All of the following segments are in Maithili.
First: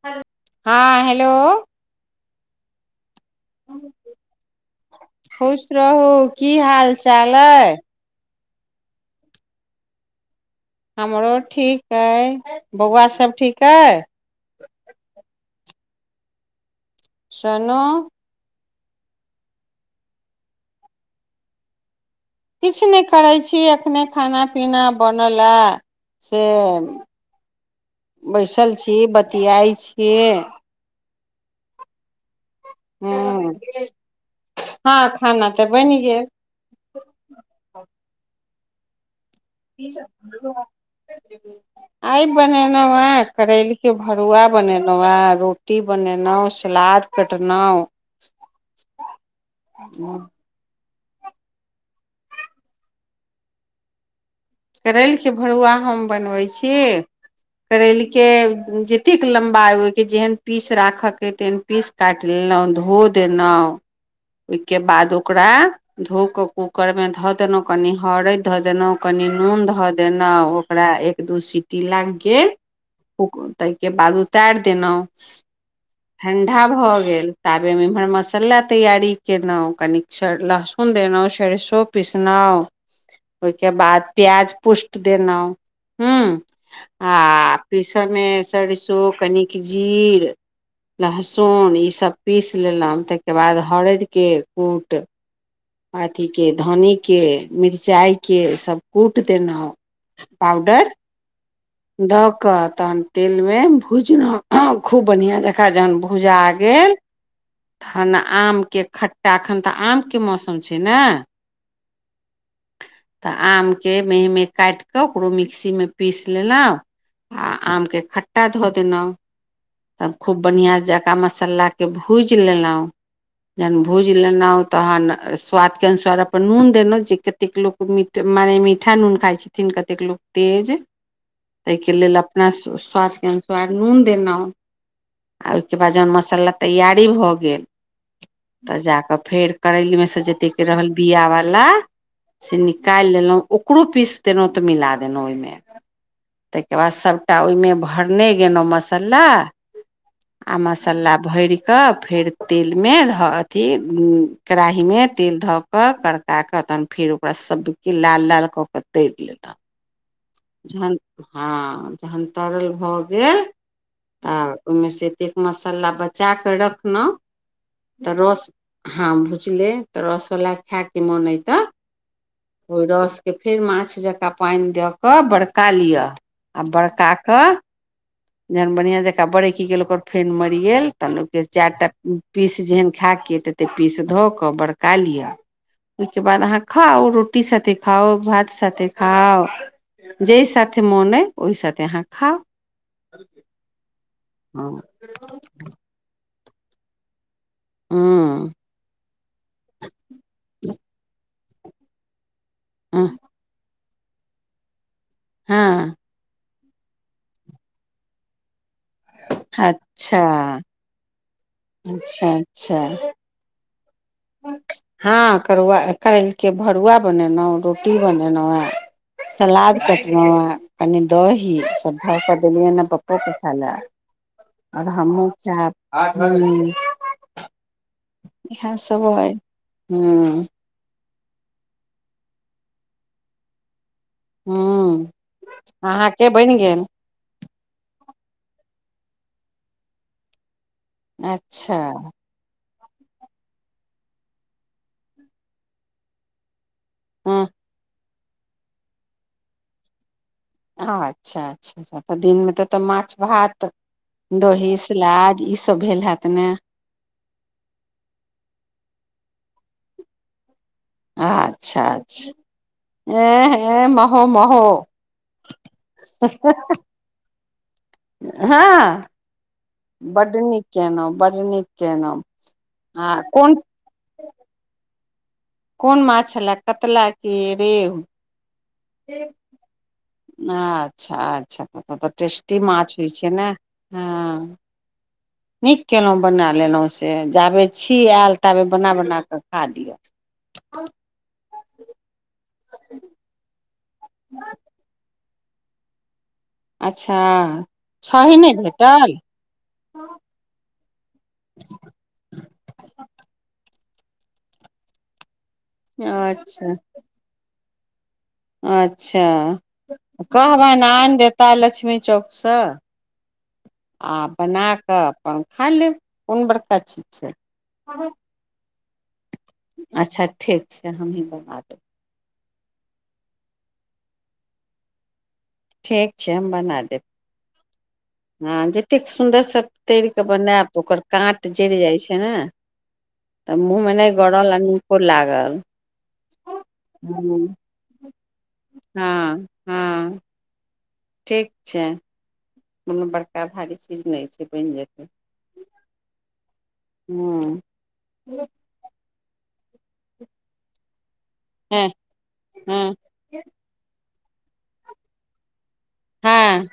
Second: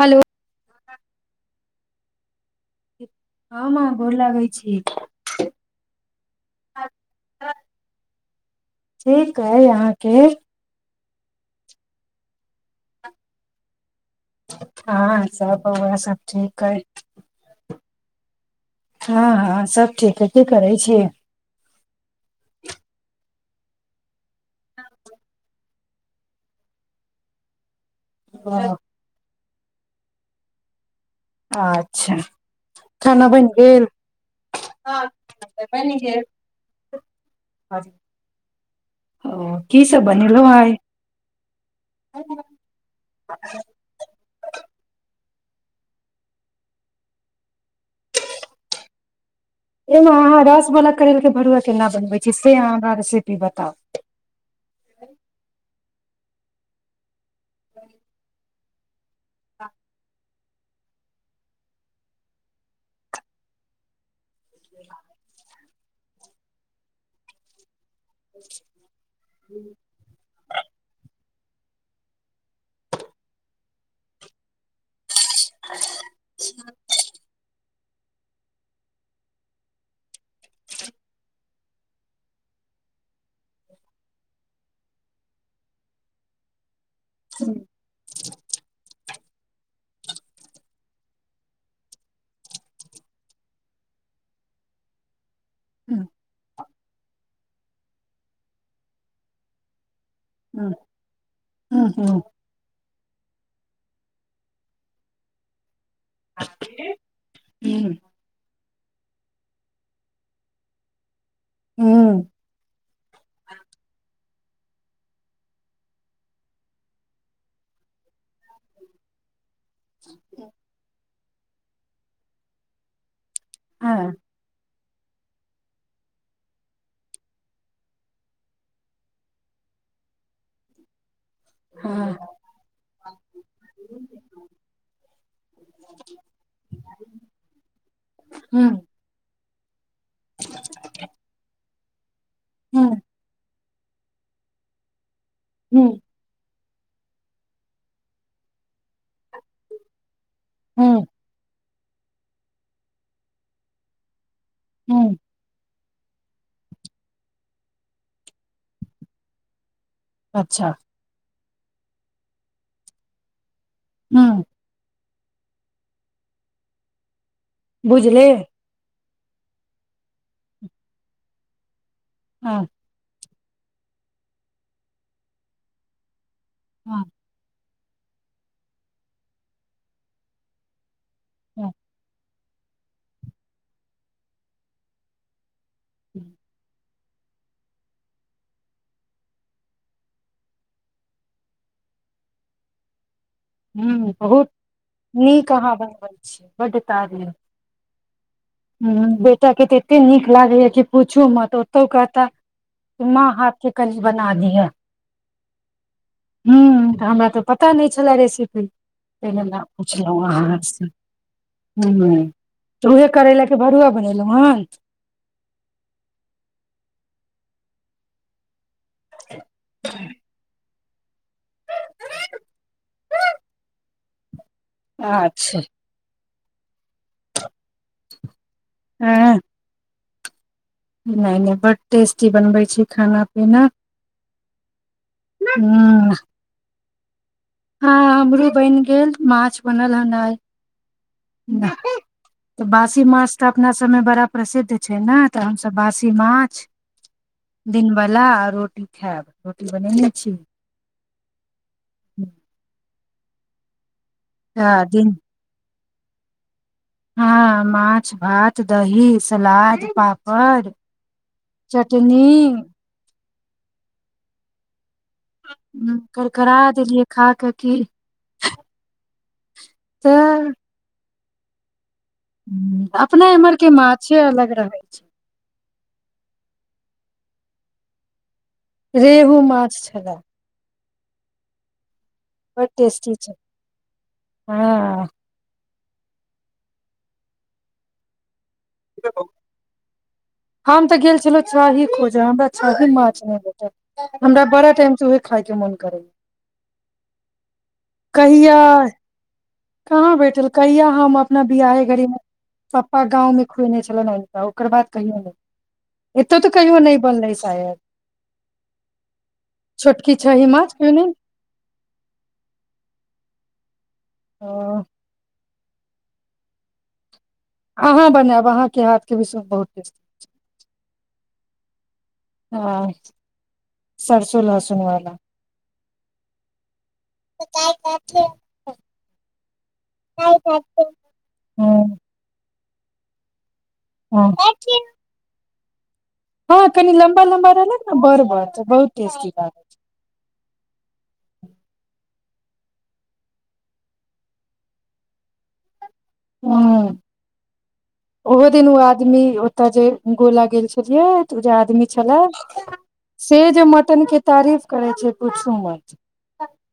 हेलो हँ हेलो [unintelligible] माँ गोर लागै छी खुश रहू की हाल चाल अइ ठीक हइ अहाँके हमरो ठीक अइ बौआ सभ ठीक अइ हँ सब बौआ सब ठीक है सोनू हँ हँ सभ ठीक हइ की करै छियै किछु नहि करै छी एखने खाना पीना बनल अय बैसल छी बच बतियाइ छियै अच्छा खाना हूँ बनि गेल हँ खाना तऽ बनि गेल ओ की सब बनेलौं आइ आइ बनेलहुँ हँ करैल के भरुआ बनेलहुँ आइ बनेलौं यै करेल के भरूआ बनेलौं यै रोटी बनेलौं सलाद कटनाहु ए माँ अहाँ रसवला करेल के भरुआ केना बनबै छी से अहाँ हमरा रेसिपी बताउ करेलके भरुआ हम बनबै छी। करयलके। जित। अतेक लम्बा आहि के जेहन। पीस राखके तेन पीस काटि लेलहुँ धो देलहुँ। ओहिके बाद ओकरा। धो क कूकर मे ध देने। कनि हरैद ध देलहुँ कनि। आम ध देलहु ओकरा ऐ। दो सीटी लागि गेल ओ ताहिके बाद उतार देलहु। ठणडा भ गेल ता। आबेमे इम्हर मसाला तैयारी केलहुँ कनिक लहसुन देलहुँ सरसो पीसलहुँ ओहिके बाद प्याज पोष्ट देना हू। आ पीसमे सरिसू। कनिक जीर लहसुन इसभ पीसि लेलहुँ ताहिके बाद हरदिके कूट। हूँ अथिके। धन्नीके मिरचाइके सभ कूटि देलहुँ। हूँ पाउडर। हूँ द हूँ क तन। तेल मे भुजलउ, खूब बढ़िया जकाँ, जहन भुजा गेल थाना आ आमके खट्टा, एखन तऽ, आमके मौसम छै ने। तऽ, आम के मेही- मेही काटि कऽ, ओकरो मिक्सीमे पीसि लेलहुँ, आ आमके खट्टा धऽ देलहुँ। तब खूब बढ़िआं जे तब मसाला के, भू भुजि लेलहुँ। जेहन हँ भूजी लेलउ तहन स्वादके अनुसार, अपन नून देलहुँ, जे कतेक लोक मीठ, मानेे मीठा नून खाइत छथिन, कतेक लोक तेज। ताहिके लेल, हँ अपना स्वादके अनुसार नून देलहुँ, आ ओहिके बाद जहन मसाला तैयार फिरी भ गेल, हूँ तऽ जा कऽ फेर कराही मे से जते के रहल बिया वाला। से हूँ निकाईल लेलऊ। ओकरो पीस देलौ तऽ मिला दलौ ओय में। हूँ ताहिके बाद सभटा ओहिमे भरने गेलहुँ मसाला। आ हूँ मस्ला भैर। कऽ फेर तेलमे धऽ के हु कड़ाही मे हूँ तेल धऽ कऽ करड़का कऽ तखन फेर ओकरा सभकेँ लाल -लाल कऽ -कऽ तरि लेलऊ। अच्छा जहन हँ जहन तरल भऽ गेल। हूँ आब ओहमे से एतेक मसाला बचा कऽ रखलहुँ। तऽ बुझले। रस हँ भुजले तऽ रौसवला खै के मोन हैइ तऽ। हँ ओ रस के फेर माँछ जकाँ पानि द क बड़का लिअ। आ हँ बड़का क। जहन बढ़िआँ जेका बरकि गेल ओकर फेन मरि गेल। तहांन ओकर हँ चारटा पीस जेहन खा कियऽ ततेक पीस धऽ कऽ बड़का लिअ। ओईके बाद अहाँ खाउ। रोटी साथे खाउ भात साथे खाउ जाहि साथे मोन अइ ओहि साथे अहाँ खाउ। अर हूँ। बहुत नीक अहाँ बनबै बडे तार नै। हँ। ह बेटा के तऽ एते नीक लागेया कि पूछू मत। तो ओतौ कहता माँ हाथ के कनी बना दीय। हँ। हँ तऽ हमरा तऽ पता नहि छलए रेसिपी। तेँ ना अच्छा पुछलहुँ अहाँसँ अच्छा अच्छा करेला के भरूआ हँ करुआ करेल के भरुआ बने लौं रोटी बनेलौं सलाद कटलौंयै कनि दही सभ धऽ कऽ देलियैन पप्पो के खाय लए आओर हमहुँ अच्छा खैब हू इहै सब अय हँ हँ नहि नहि बड्ड टेस्टी बनबै छी खाना पीना हँ हूँ अहाँके बनि गेल हँ हमरो बनि गेल माछ बनल हन आइ अच्छा तऽ बासी माछ तऽ अपना सभमे बड़ा प्रसिद्ध छै ने तऽ हमसभ बासी माछ हँ दिन ब आ रोटी खायब रोटी बनेने छी अच्छा अच्छा तऽ दिनमे तऽ माछ भात दही तऽ दिन सलाद ई सब सब भेल हैत ने हँ माछ भात दही सलाद पापड़ चटनी ए ए महो महो करकरा देलियै खा कऽ की हँ बड्ड तऽ नीके न बड्ड नीक केलहुँ आ अपना कोन इम्हर के माछे अलग रहै छै कोन माछ छलए कतला कि रेहु रेहू माछ छलै अच्छा अच्छा तब तऽ टेस्टी माछ होइ छै ने हँ हँ नीक केलहु बना लेलहु से जाबे छी आयल ताबे बना बना क खा लिअ हम तऽ गेल छलहुँ छाही खोजा हमरा छाही माछ नहि भेटल हमरा बड़ा टाइम से उ खायके मोन कर अच्छा छही नहि कहिया भेटल कहाँ भेठल कहिया हम अपना बिियाहे घड़ी पप्पा गाँंवमे खुएने छल ओकर बाद कहियौ ने एतऽ तऽ अच्छा कहियो नय बनलै सायद अच्छा छोटकी छही माछ कहबैन कहियो नहि आनि देता लक्ष्मी चौक सँ आपना ओ कऽ अपन खा लेब कोन बड़का चीज छै अहाँ बनायब अहाँके हाथके विश्वमे बहुत टेस्टी अच्छा छै ठीक हमही बना देब हँ सरसो लहसुन वाला ठीक छै हम बना देब त हँ जतेक सुन्दरसँ तर कऽ हँ बनाब ओकर काँट जैर जाइ छै ने तऽ मुँहमे नहि हँ गड़ल आ नीको लागल हँ कनि लम्बा-लम्बा हँ रहलक न बड़-बड़ त बहुत टेस्टी हँ लागै छै हँ ठीक छै कोनो बड़का भारी चीज नय छै बनि जेतै हँ हँ ओहो तिन उ आदमी तऽ जे गोला गेल छलियै उ जे आदमी छला हँ से जे मटन के तारीफ करै छै पूछु नय हँ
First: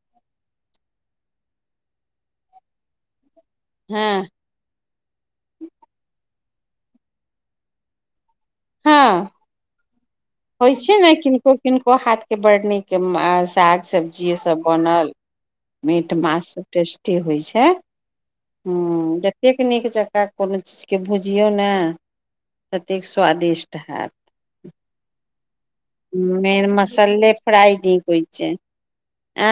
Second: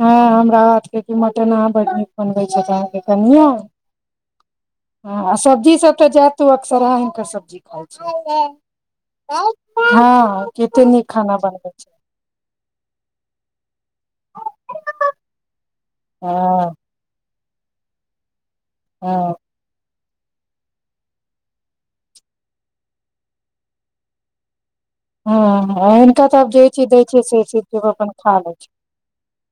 ह हमरा हाथ के कि मटन आ बड नीक बनबे छैथ कि अहाँके कनिया हँ हँ आ सब्जी सब तऽ जातो अक्सराह हिनकर सब्जी खाइ छ हँ होइ कते छै नीक ने खाना किनको बनबै छै किनको हाथके बड् नीक साग सब्जीसभ बनल मीट मास सब हँ टेस्टी होइ छै हे ह जतेक नीक ज कोनो चीजके भुजियौ ने ततेक स्वादिष्ट हैत हँ हँ हुनका तऽ आब जे मेन चीज दै छियै मसल्ले से फ्राइ चीज नीक अपन होइ खा लै छै आ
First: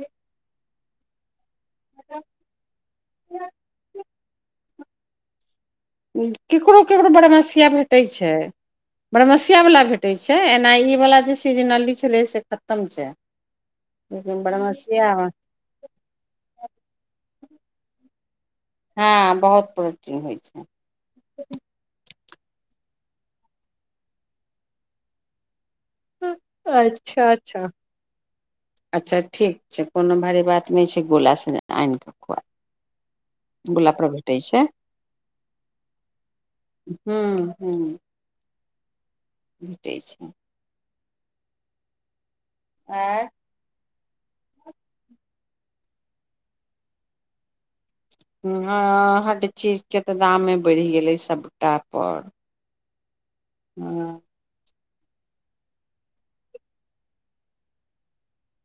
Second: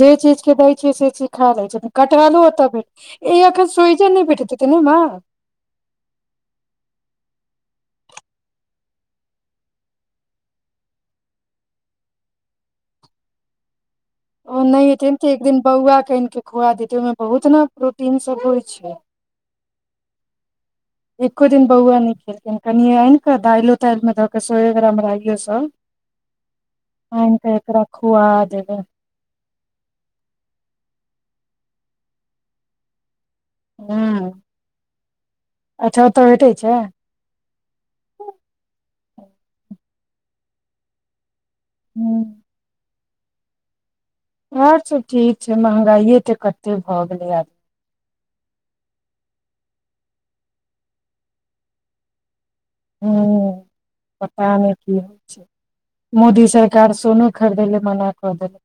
जे चीजके जे दै छियै से चीज खा लै कटहलो एतऽ भेट ए एखन सोहि जन नहि भेटैत हेतै ने माँ ककरो ककरो बरमस्या भेटै छै बरमस्यावला भेटै छै एना ईवला जे सीजनली छलै से खतम छै लेकिन ओ नहि बरमसिया एथिन तऽ मे एक दिन बौआ के आनि के खुआ देतियै ओहिमे बहुत ने प्रोटीन सब होइ छै हँ बहुत प्रोटीन होइ छै एको दिन बौआ नहि खेलकै क कनिये आनि कऽ दालियो तालिमे दऽ कऽ सए ग्राम राइयो सब अच्छा आनि कऽ अच्छा एकरा खुआ देबै अच्छा ठीक छै कोनो भारी बात नहि छै गोला आनि कऽ खुआ गुला पर भेटै छै अठहत्तर भेटै छै ह्म्म ह्म भेटै छै हूँ आँय आओर सब ठीक छै महँगाइए तऽ कतेक भऽ गेलै या हँ-हाँ हर चीजके तऽ दामे बढ़ि गेलै सभटापर हूँ पता नहि की होइ छै मोदी सरकार सोनो खरीदैय लाए मना कऽ देलकै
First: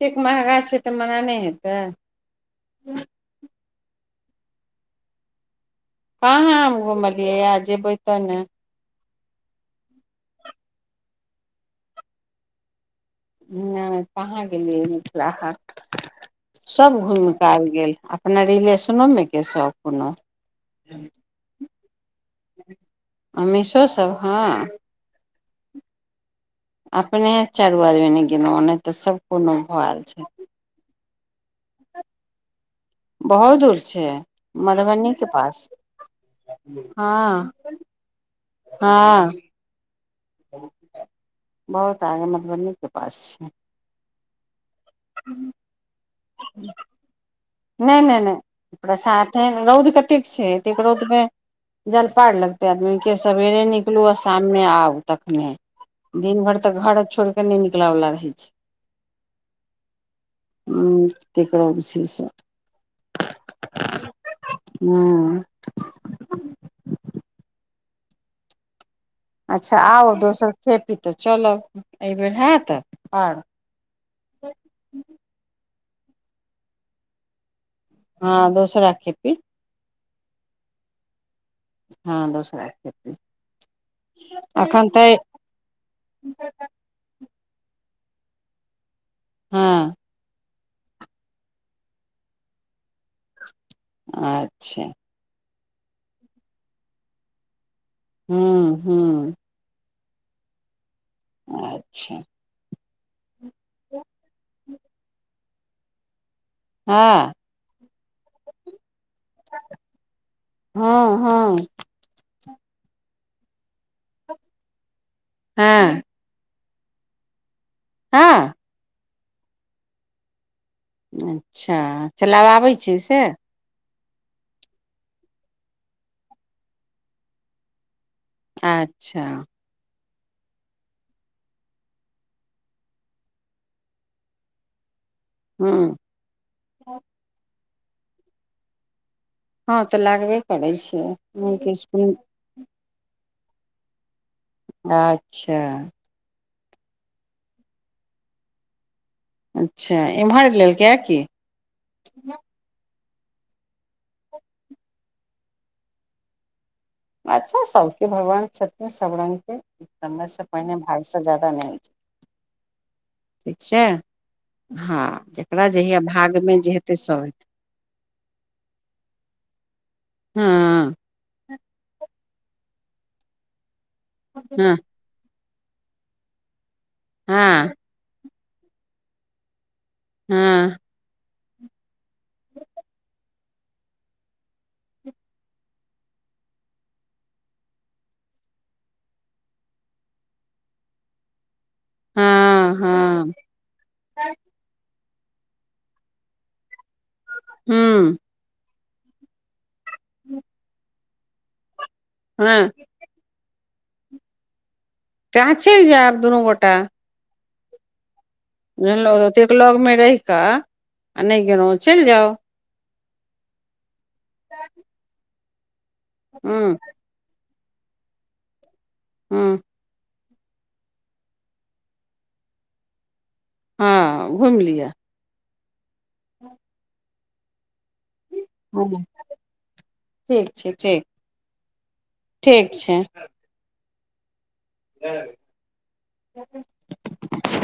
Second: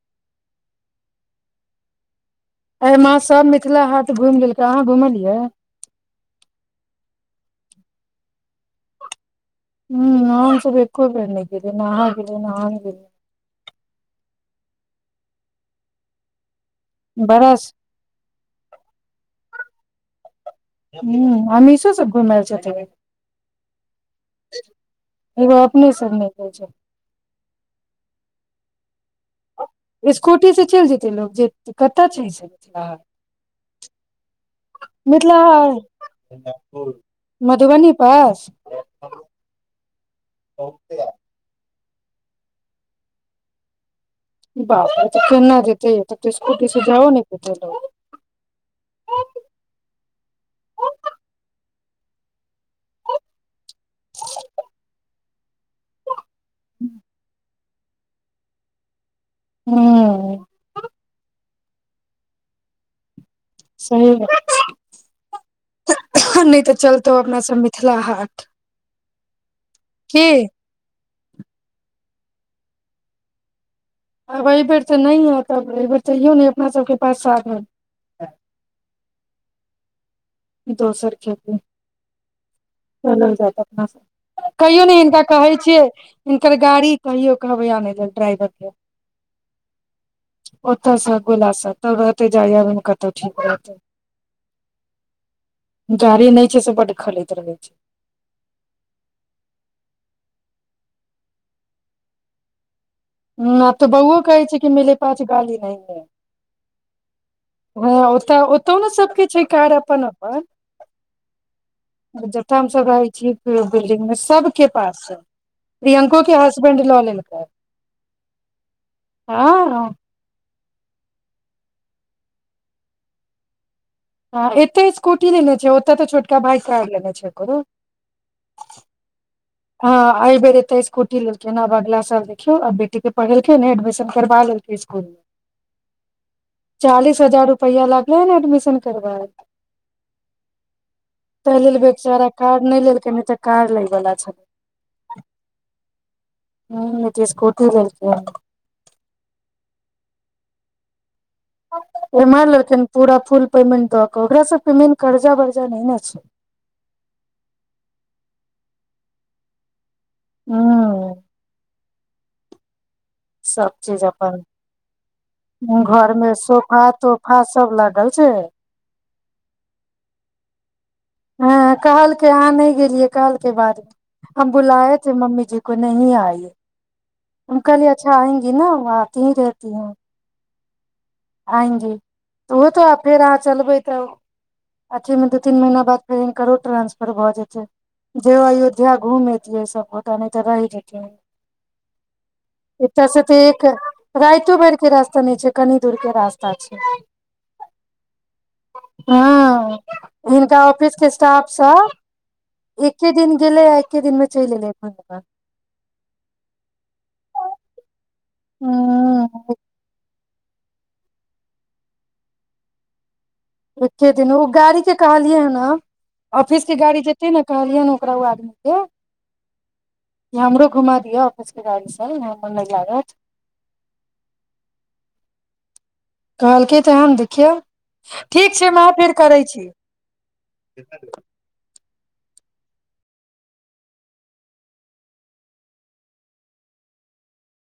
कतेक महगा छै तऽ मना नहि हेतै अहि माह सभमे मिथिला हाट घूमि लेलकै अहाँ घुमलियै कहाँ हम घुमलियै आय जेबै तऽ न हूँ हमसभ एको बेर नहि गेलियै ने अहाँ गेलियै ने हम गेलियै नै कहाँ गेलियै मिथिला हाट सभ घूमि बड़ा कऽ आबि स गेल अपना रिलेशनोमे के सभ कोनाऽ हूँ अमीषो सब घूमि आएल छथिन अमीषो सब हँ एगो अपने सभ नहि गेल छै अपने चारू आदमी नै गेलहूँ नै तऽ सब कोनो भैल छै एते लोग जेतै कतय छै बहुत दूर छै मधुबनी के मिथिला पास हाट हँ मधुबनी पास हँ बहुत आगे मधुबनीके पास छै बाप तऽ केना जेतै तब तऽ स्कूटी से जाओ नहि पेतै लोग नहि नहि नहि प्रसादे रौद कतेक छै एतेक रौदमे जयलपार लगते आदमी के सवेरे निकलु आ शाममे आउ तखने दिन भरि तऽ घर छोड़ि के नहि निकल ठेला वला रहै हूँ छै हू तकर बाद जे छै से सही ह [unintelligible] नहि तऽ चलतौ अपना सबमे मिथिला हाट अच्छा आउ की दोसर खेपी तऽ चलब एहिबेर हायत पार आ एहि बेर तऽ नहि तबएबै तैयो ने अपना सबके पास साधन हँ दोसरा खेपी दोसर खेपी हँ दोसरा खेती चलल जाय अपना सभ कहियो अखन ने तऽ हिनका कहै छियै हिनकर गाड़ी कहियो कहबैय आनैलाए ड्राइवर के हँ ओतऽसँ गोला सँ तब रहते जाई आबै मे कतहु ठीक रहतै अच्छा गाड़ी नहि छै से बड्ड खलैत रहै या हूँ हूँ अच्छा हँ तऽ बौओ कहै छै कि मले पास गाड़ी [unintelligible] हँ हूँ ओतऽ ओतौ न सब रखै छै कार अपन अपन हँ हँ जतह हम सब रहै छियै बिल्डिंग मे सबके पास छै हँ प्रियंको के हास- -बैंड लऽ लैय कैय हँ हँ अच्छा चला बऽ आबै छै से हँ एतय स्कूटी लेने छै ओतय तऽ छोटका भाइ कार लेने छै एकरो अच्छा हँ एहि बेर एते स्कूटी लेलकै आब अगला साल देखियो न आब बेटी के पढ़ेलकै ने एडमिशन करबा लेलकै स्कुल मे हूँ चालीस हजार रुपैया लागल ने एडमिशन करबामे हँ तऽ लागबे करै छै ताहि नीक लेल स्कूल बेचारा कार नहि लेलकै नहि तऽ कार लै वला छथि अच्छा हूँ जे स्कूटी लेलकै या अच्छा एम्हर लेलकै या की [unintelligible] पूरा फुल पेमेन्ट दऽ कऽ ओकरासँ पेमेन्ट कर्जा वर्जा नहि ने छै अच्छा सबके भगवान छथिन सब रंग के समयसँ पहिने ह भाग्यसँ ज्यादा नहि होइ छै ठीक सब छै चीज अपन हँ जेकरा जहिया घरमे भाग मे जे सोफा हेतै सब तोफा हेतै सब लागल छै हँ हँ कहल के अहाँ नहि गेलियै कहलके बादमे हँ हँ [unintelligible] [unintelligible] [unintelligible] [unintelligible] हँ आएंगी ओहो तऽ आब फेर अहाँ चलबै तऽ अथिमे दू तीन महीना बाद फेर हिनकरो ट्रान्सफर भऽ जेतै जे अयोध्या घूमि अतियै सभ गोटा नहि तऽ रहि जेतैय हँ एतऽ से हँ तऽ एक राइतो भरि के रस्ता एतऽ नहि छै कनी दुर के रास्ता छै हूँ हँ हिनका ऑफिस के स्टाफसब हँ एके दिन गेलै आ एकेे दिनमे चलि एलै तऽ अहाँ चलि जैब दुनू गोटा नहि लग ओतेक ह लग मे रहिके कऽ आ नहि गेलहु चलि जाउ [inaudible] खेथिन ओ गाड़ी के कहलियै हन हँ ऑफिस के हूँ गाड़ी जेतै ने कहलियै ने ओकरा ओ आदमी के हँ हमरो घुमा दिअ ऑफिसके गाड़ीसँ हमर नहि लागत हँ घुमि लियऽ कहलके तहन ने कियै ठीक छै माँ हँ फेर करै छी ठीक छै ठीक ठीक छै [unintelligible]